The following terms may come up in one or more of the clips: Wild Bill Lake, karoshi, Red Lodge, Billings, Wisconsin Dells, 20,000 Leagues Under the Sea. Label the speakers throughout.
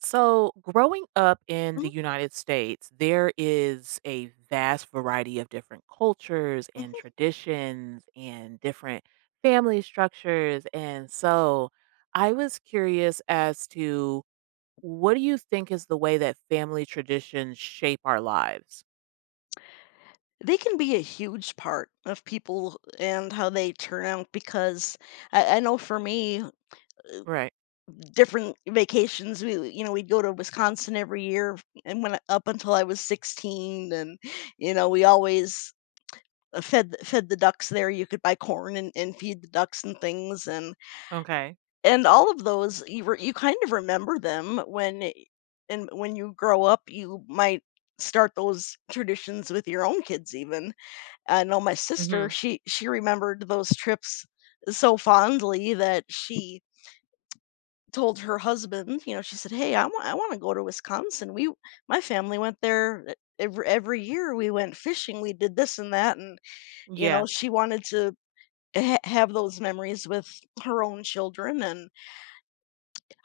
Speaker 1: So, growing up in
Speaker 2: Mhm,
Speaker 1: the United States, there is a vast variety of different cultures and
Speaker 2: mhm.
Speaker 1: traditions and different family structures. And so, I was curious as to what do you think is the way that family traditions shape our lives?
Speaker 2: They can be a huge part of people and how they turn out because I know for me,
Speaker 1: Right.
Speaker 2: different vacations. We'd go to Wisconsin every year, and up until I was 16, and we always fed the ducks there. You could buy corn and feed the ducks and things, and
Speaker 1: Okay.
Speaker 2: and all of those, you kind of remember them. And when you grow up, you might start those traditions with your own kids even. I know my sister,
Speaker 1: Mhm.
Speaker 2: she remembered those trips so fondly that she told her husband, she said, "Hey, I want to go to Wisconsin. We My family went there every year. We went fishing. We did this and that, and
Speaker 1: Yeah.
Speaker 2: she wanted to." Have those memories with her own children, and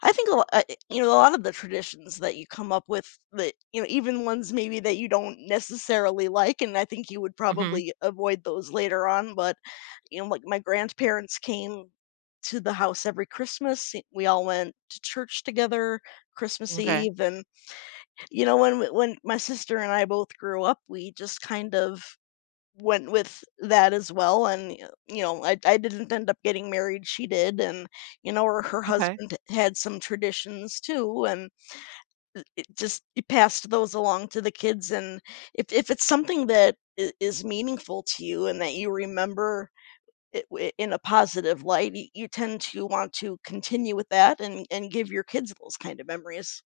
Speaker 2: I think a lo- eh, you know a lot of the traditions that you come up with, that even ones maybe that you don't necessarily like, and I think you would
Speaker 1: Mhm.
Speaker 2: probably avoid those later on, but like my grandparents came to the house every Christmas. We all went to church together Christmas
Speaker 1: Okay.
Speaker 2: Eve, and when my sister and I both grew up, we just kind of went with that as well. And I didn't end up getting married; she did, and her
Speaker 1: Okay.
Speaker 2: husband had some traditions too, and it passed those along to the kids. And if it's something that is meaningful to you and that you remember it w in a positive light, you tend to want to continue with that and give your kids those kind of memories.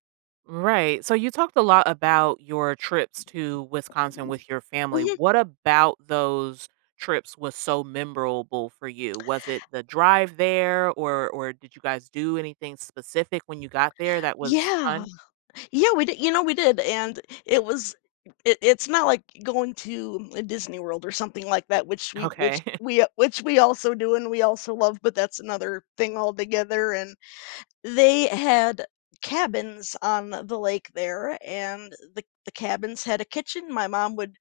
Speaker 1: Right. So you talked a lot about your trips to Wisconsin with your family.
Speaker 2: Mhm.
Speaker 1: What about those trips was so memorable for you? Was it the drive there or did you guys do anything specific when you got there that was
Speaker 2: Yeah.
Speaker 1: fun?
Speaker 2: Yeah, we did, and it was it's not like going to a Disney World or something like that, which we which
Speaker 1: Okay.
Speaker 2: we a which we also do and we also love, but that's another thing altogether, and they had cabins on the lake there, and the cabins had a kitchen. My mom would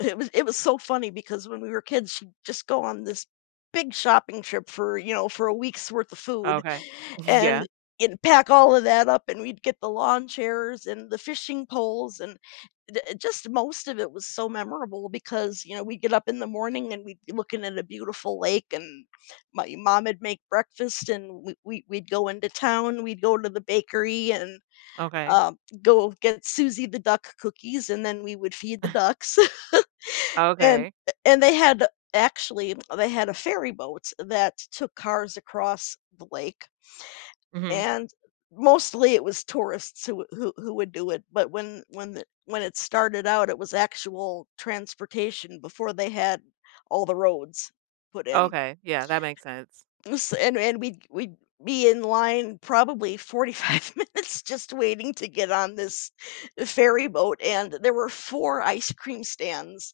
Speaker 2: It was so funny because when we were kids, she'd just go on this big shopping trip for a week's worth of food,
Speaker 1: Okay.
Speaker 2: and
Speaker 1: Yeah.
Speaker 2: and pack all of that up, and we'd get the lawn chairs and the fishing poles, and just most of it was so memorable because we'd get up in the morning and we'd be looking at a beautiful lake, and my mom would make breakfast, and we'd go into town. We'd go to the bakery and
Speaker 1: Okay.
Speaker 2: um, go get Susie the duck cookies, and then we would feed the ducks. and
Speaker 1: Okay.
Speaker 2: and they had actually, they had a ferry boat that took cars across the lake,
Speaker 1: Mhm.
Speaker 2: and mostly it was tourists who would do it, but when it started out, it was actual transportation before they had all the roads put in.
Speaker 1: Okay. Yeah, that makes sense.
Speaker 2: S And we'd be in line probably 45 minutes just waiting to get on this ferry boat, and there were 4 ice cream stands,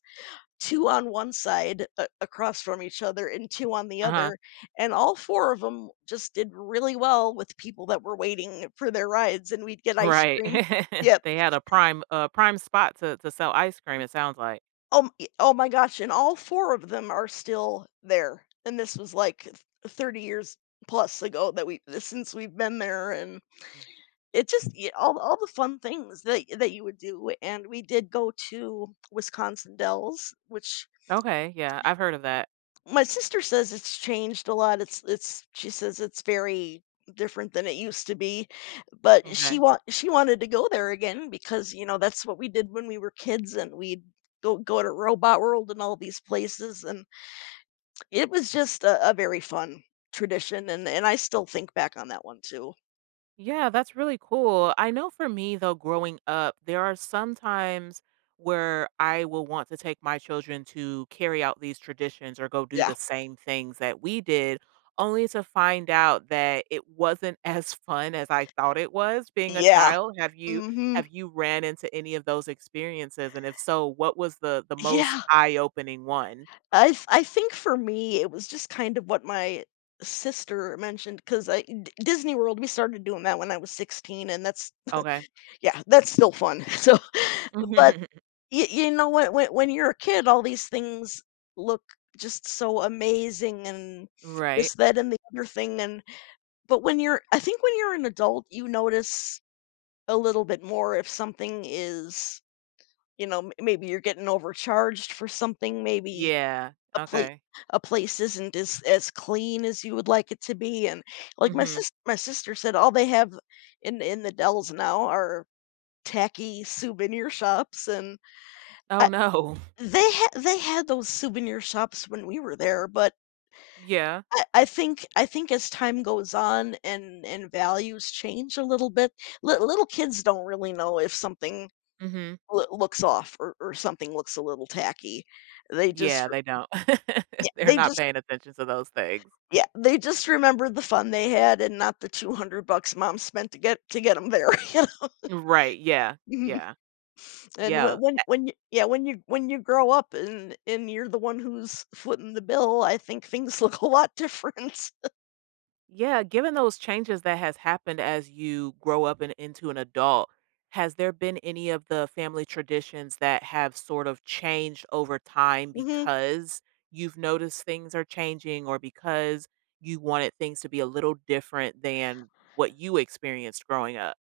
Speaker 2: 2 on one side a across from each other and 2 on the
Speaker 1: Uh-huh.
Speaker 2: other, and all 4 of them just did really well with people that were waiting for their rides, and we'd get ice
Speaker 1: Right.
Speaker 2: cream. Yep.
Speaker 1: They had a prime prime spot to sell ice cream, it sounds like.
Speaker 2: Oh m y oh my gosh, and all 4 of them are still there, and this was, like, th 30 years plus ago that we since we've been there, and it just y all the fun things that you would do. And we did go to Wisconsin Dells, which
Speaker 1: Okay, yeah, I've heard of that.
Speaker 2: My sister says it's changed a lot. It's she says it's very different than it used to be, but she
Speaker 1: Okay.
Speaker 2: want she wanted to go there again because, that's what we did when we were kids, and we'd go to Robot World and all these places, and it was just a very fun tradition, and I still think back on that one too.
Speaker 1: Yeah, that's really cool. I know for me, though, growing up, there are some times where I will want to take my children to carry out these traditions or go do
Speaker 2: Yeah.
Speaker 1: the same things that we did, only to find out that it wasn't as fun as I thought it was being a
Speaker 2: Yeah.
Speaker 1: child. Have you
Speaker 2: Mhm.
Speaker 1: have you ran into any of those experiences? And if so, what was the most
Speaker 2: Yeah.
Speaker 1: eye-opening one?
Speaker 2: I think for me, it was just kind of what my sister mentioned because I D Disney World, we started doing that when I was 16, and that's
Speaker 1: Okay.
Speaker 2: yeah, that's still fun. So, but y you know what, when you're a kid, all these things look just so amazing and
Speaker 1: Right.
Speaker 2: this, that, and the other thing, and but when you're I think when you're an adult, you notice a little bit more if something is, you know, m maybe you're getting overcharged for something, maybe
Speaker 1: Yeah.
Speaker 2: a pla
Speaker 1: Okay.
Speaker 2: a place isn't as clean as you would like it to be, and, like, my
Speaker 1: Mhm.
Speaker 2: sis my sister said all they have in the Dells now are tacky souvenir shops, and
Speaker 1: Oh
Speaker 2: I
Speaker 1: no.
Speaker 2: they had those souvenir shops when we were there, but
Speaker 1: Yeah.
Speaker 2: I think as time goes on and values change a little bit, little kids don't really know if something
Speaker 1: Mhm.
Speaker 2: looks off or something looks a little tacky. They just
Speaker 1: Yeah, they don't.
Speaker 2: yeah,
Speaker 1: They're
Speaker 2: they
Speaker 1: not
Speaker 2: just
Speaker 1: paying attention to those things.
Speaker 2: Yeah, they just remembered the fun they had and not the 200 bucks mom spent to get them there, you know?
Speaker 1: Right, yeah,
Speaker 2: Mhm.
Speaker 1: yeah,
Speaker 2: And
Speaker 1: yeah.
Speaker 2: when you yeah, when you grow up and you're the one who's footing the bill, I think things look a lot different.
Speaker 1: Yeah, given those changes that has happened as you grow up and into an adult, has there been any of the family traditions that have sort of changed over time
Speaker 2: Mhm.
Speaker 1: because you've noticed things are changing or because you wanted things to be a little different than what you experienced growing up?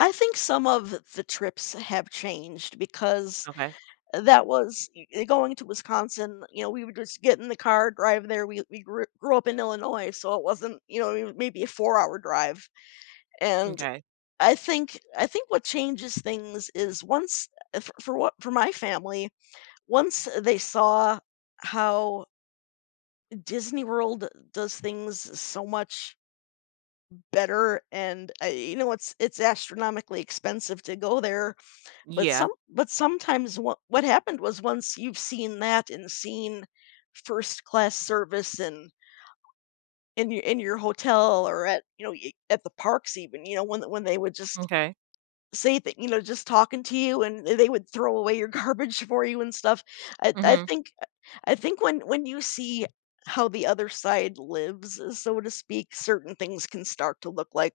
Speaker 2: I think some of the trips have changed because
Speaker 1: Okay,
Speaker 2: that was y going to Wisconsin, we would just get in the car, drive there. We grew up in Illinois, so it wasn't, maybe a 4-hour drive, and
Speaker 1: okay.
Speaker 2: I think what changes things is once for my family, once they saw how Disney World does things so much better, and it's astronomically expensive to go there, but
Speaker 1: Yeah,
Speaker 2: some but sometimes what happened was once you've seen that and seen first class service and in your hotel or at the parks, even when they would just
Speaker 1: okay.
Speaker 2: say that, just talking to you, and they would throw away your garbage for you and stuff. I I
Speaker 1: Mhm.
Speaker 2: think I think when you see how the other side lives, so to speak, certain things can start to look like,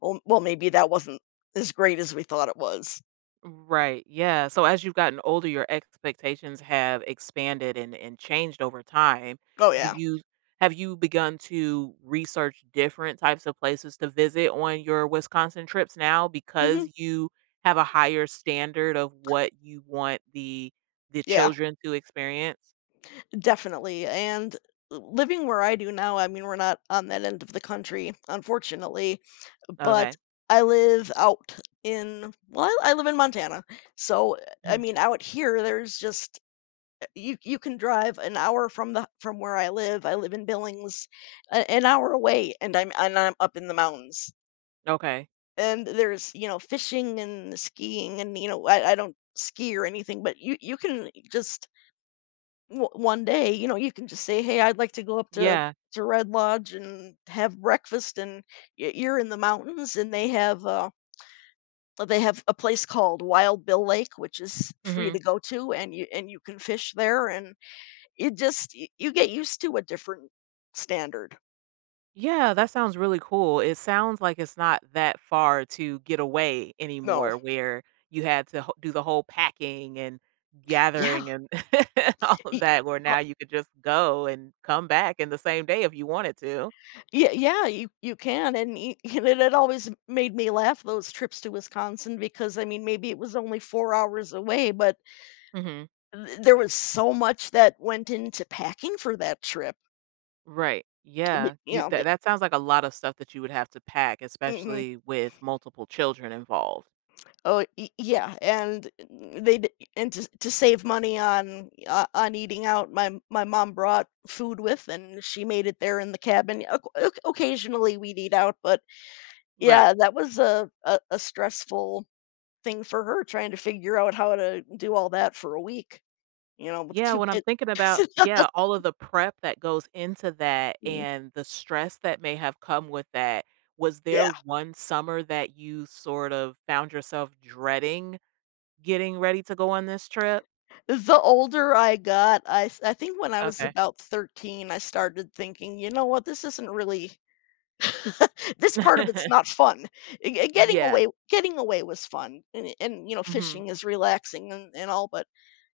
Speaker 2: "Well, maybe that wasn't as great as we thought it was."
Speaker 1: Right. Yeah. So as you've gotten older, your expectations have expanded and changed over time.
Speaker 2: Oh,
Speaker 1: Do
Speaker 2: yeah.
Speaker 1: you have you begun to research different types of places to visit on your Wisconsin trips now
Speaker 2: Mhm.
Speaker 1: because you have a higher standard of what you want the
Speaker 2: Yeah,
Speaker 1: children to experience?
Speaker 2: definitely, and living where I do now, I mean, we're not on that end of the country, unfortunately. But
Speaker 1: Okay.
Speaker 2: I live out in well, I live in Montana. So, I
Speaker 1: Mhm.
Speaker 2: mean, out here there's just you can drive an hour from where I live. I live in Billings, an hour away, and I'm up in the mountains.
Speaker 1: Okay.
Speaker 2: And there's, fishing and skiing, and I don't ski or anything, but you can just one day, you can just say, "Hey, I'd like to go up to
Speaker 1: Yeah.
Speaker 2: to Red Lodge and have breakfast," and you're in the mountains, and they have a place called Wild Bill Lake, which is free
Speaker 1: Mhm.
Speaker 2: to go to, and you can fish there, and you get used to a different standard.
Speaker 1: Yeah, that sounds really cool. It sounds like it's not that far to get away
Speaker 2: No,
Speaker 1: anymore where you had to do the whole packing and
Speaker 2: yeah,
Speaker 1: gathering and all of
Speaker 2: y-
Speaker 1: that, where
Speaker 2: uh,
Speaker 1: now you could just go and come back in the same day if you wanted to.
Speaker 2: yeah, yeah. You can, and it always made me laugh, those trips to Wisconsin, because I mean maybe it was only 4 hours away, but
Speaker 1: Hmm.
Speaker 2: there was so much that went into packing for that trip.
Speaker 1: Right.
Speaker 2: I mean,
Speaker 1: Yeah. You that that sounds like a lot of stuff that you would have to pack,
Speaker 2: Mhm.
Speaker 1: especially with multiple children involved.
Speaker 2: Oh, y yeah, and they d and to save money on eating out, my mom brought food with, and she made it there in the cabin. Yeah, Oc oc occasionally, we'd eat out, but
Speaker 1: Right.
Speaker 2: yeah, that was a stressful thing for her trying to figure out how to do all that for a week, with
Speaker 1: Yeah,
Speaker 2: two
Speaker 1: when I'm
Speaker 2: kids.
Speaker 1: thinking about, yeah, all of the prep that goes into that and the stress that may have come with that, was there
Speaker 2: Yeah.
Speaker 1: one summer that you sort of found yourself dreading getting ready to go on this trip?
Speaker 2: The older I got, I think when I was
Speaker 1: Okay.
Speaker 2: about 13, I started thinking, "You know what? This isn't really, this part of it's not fun. Eh, ge
Speaker 1: Yeah.
Speaker 2: getting away was fun, and
Speaker 1: Mhm.
Speaker 2: fishing is relaxing and all, but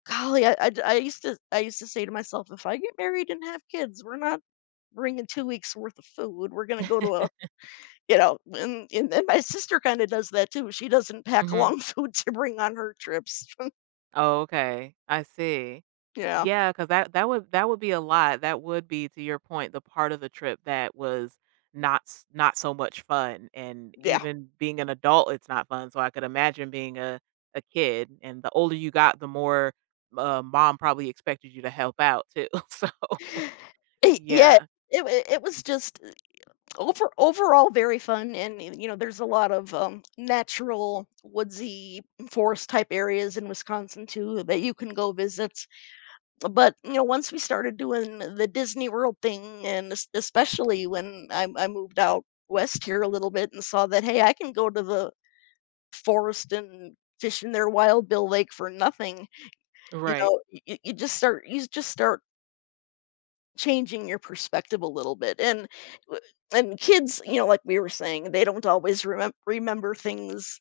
Speaker 2: golly, I used to say to myself, 'If I get married and have kids, we're not bringing 2 weeks' worth of food. We're gonna
Speaker 1: Mhm.
Speaker 2: go to a,'" and my sister kinda does that too. She doesn't pack along food to bring on her trips.
Speaker 1: Oh, okay. I see.
Speaker 2: Yeah,
Speaker 1: Yeah, because that would be a lot. That would be, to your point, the part of the trip that was not so much fun, and
Speaker 2: yeah.
Speaker 1: even being an adult, it's not fun, so I could imagine being a kid, and the older you got, the more, mom probably expected you to help out too, so
Speaker 2: Eh, yeah,
Speaker 1: Yeah.
Speaker 2: it was just overall very fun. And, y you know, there's a lot of, natural, woodsy, forest type areas in Wisconsin too that you can go visit, but, you know, once we started doing the Disney World thing, and es especially when I moved out west here a little bit and saw that, "Hey, I can go to the forest and fish in their wild bill lake for nothing," you
Speaker 1: Right.
Speaker 2: know, y you just start changing your perspective a little bit, and w and kids, you know, like we were saying, they don't always remember things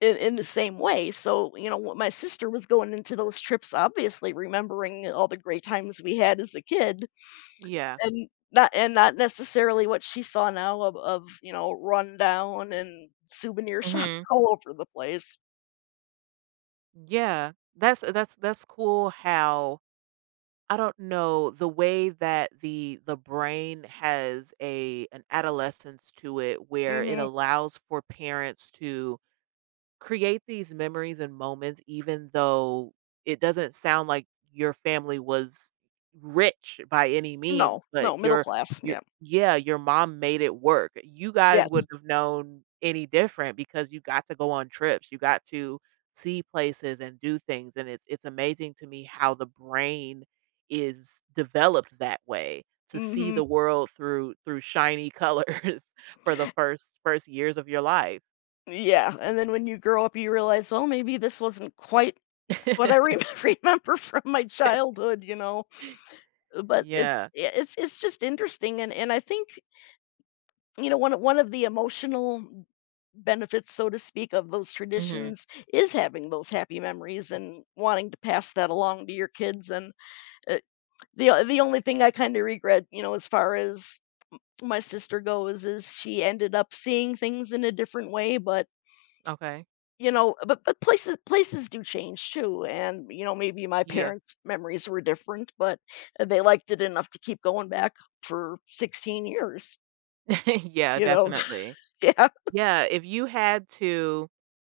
Speaker 2: in the same way. So, you know, my sister was going into those trips obviously remembering all the great times we had as a kid,
Speaker 1: Yeah.
Speaker 2: and not necessarily what she saw now of, you know, rundown and souvenir shops
Speaker 1: Mhm.
Speaker 2: all over the place.
Speaker 1: Yeah. that's cool how I don't know, the way that the brain has a an adolescence to it where it
Speaker 2: Mhm.
Speaker 1: allows for parents to create these memories and moments even though it doesn't sound like your family was rich by any
Speaker 2: No,
Speaker 1: means, but
Speaker 2: no, middle
Speaker 1: your
Speaker 2: class,
Speaker 1: your
Speaker 2: yeah.
Speaker 1: yeah, your mom made it work. You guys
Speaker 2: Yes.
Speaker 1: wouldn't have known any different because you got to go on trips. You got to see places and do things and it's amazing to me how the brain is developed that way to see the
Speaker 2: Mhm.
Speaker 1: world through shiny colors for the first years of your life.
Speaker 2: Yeah, and then when you grow up, you realize, well, maybe this wasn't quite what I rem remember from my childhood, you know, but it's
Speaker 1: Yeah.
Speaker 2: yeah, it's just interesting. And I think, you know, one of the emotional benefits, so to speak, of those
Speaker 1: Mhm.
Speaker 2: traditions is having those happy memories and wanting to pass that along to your kids. And, uh, the o the only thing I kinda regret, you know, as far as my sister goes is she ended up seeing things in a different way. But
Speaker 1: Okay.
Speaker 2: you know, but places do change too, and, you know, maybe my
Speaker 1: Yeah.
Speaker 2: parents' memories were different, but they liked it enough to keep going back for 16 years,
Speaker 1: Yeah,
Speaker 2: you know?
Speaker 1: definitely.
Speaker 2: Yeah.
Speaker 1: Yeah, if you had to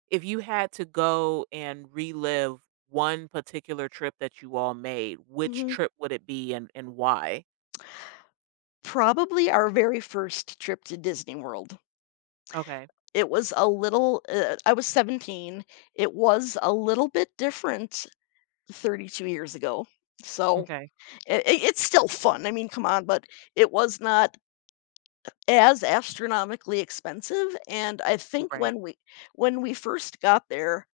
Speaker 1: if you had to go and relive one particular trip that you all made, which
Speaker 2: Mhm.
Speaker 1: trip would it be and why?
Speaker 2: Probably our very first trip to Disney World.
Speaker 1: Okay.
Speaker 2: It was a little I was 17. It was a little bit different 32 years ago, so,
Speaker 1: Okay.
Speaker 2: I it's still fun, I mean, come on, but it was not as astronomically expensive. And I think
Speaker 1: Right.
Speaker 2: when we first got there,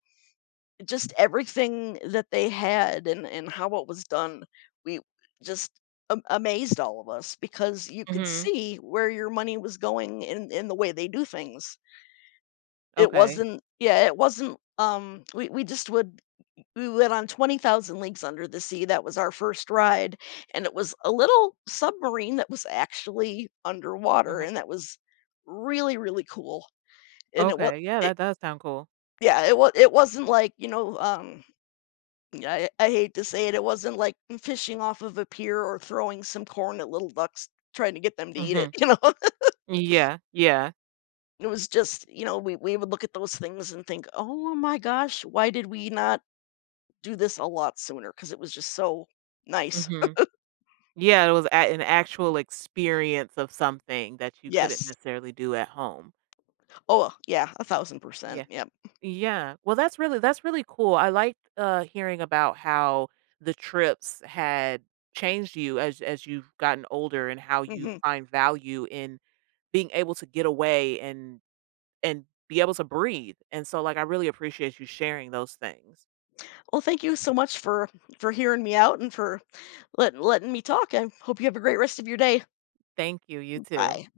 Speaker 2: just everything that they had and how it was done, we just am amazed all of us, because you could
Speaker 1: Mhm.
Speaker 2: see where your money was going in the way they do things. It
Speaker 1: Okay.
Speaker 2: wasn't yeah, it wasn't. We just would we went on 20,000 Leagues Under the Sea. That was our first ride, and it was a little submarine that was actually underwater,
Speaker 1: Okay.
Speaker 2: and that was really, really cool. And it was,
Speaker 1: Okay. Yeah,
Speaker 2: it
Speaker 1: that does sound cool.
Speaker 2: yeah, it was. It wasn't like, you know, yeah, I hate to say it, it wasn't like fishing off of a pier or throwing some corn at little ducks trying to get them to eat it,
Speaker 1: Mhm.
Speaker 2: you know?
Speaker 1: Yeah. Yeah.
Speaker 2: It was just, you know, we would look at those things and think, "Oh my gosh, why did we not do this a lot sooner? Because it was just so nice."
Speaker 1: Mhm. Yeah, it was a an actual experience of something that you couldn't
Speaker 2: Yes.
Speaker 1: necessarily do at home.
Speaker 2: Oh, well, yeah, 1,000%,
Speaker 1: Yeah.
Speaker 2: yep,
Speaker 1: Yeah. Well, that's really cool. I liked hearing about how the trips had changed you as you've gotten older and how you
Speaker 2: mhm.
Speaker 1: find value in being able to get away and be able to breathe. And so like I really appreciate you sharing those things.
Speaker 2: Well, thank you so much for hearing me out and for letting me talk. I hope you have a great rest of your day.
Speaker 1: Thank you. You too.
Speaker 2: Bye.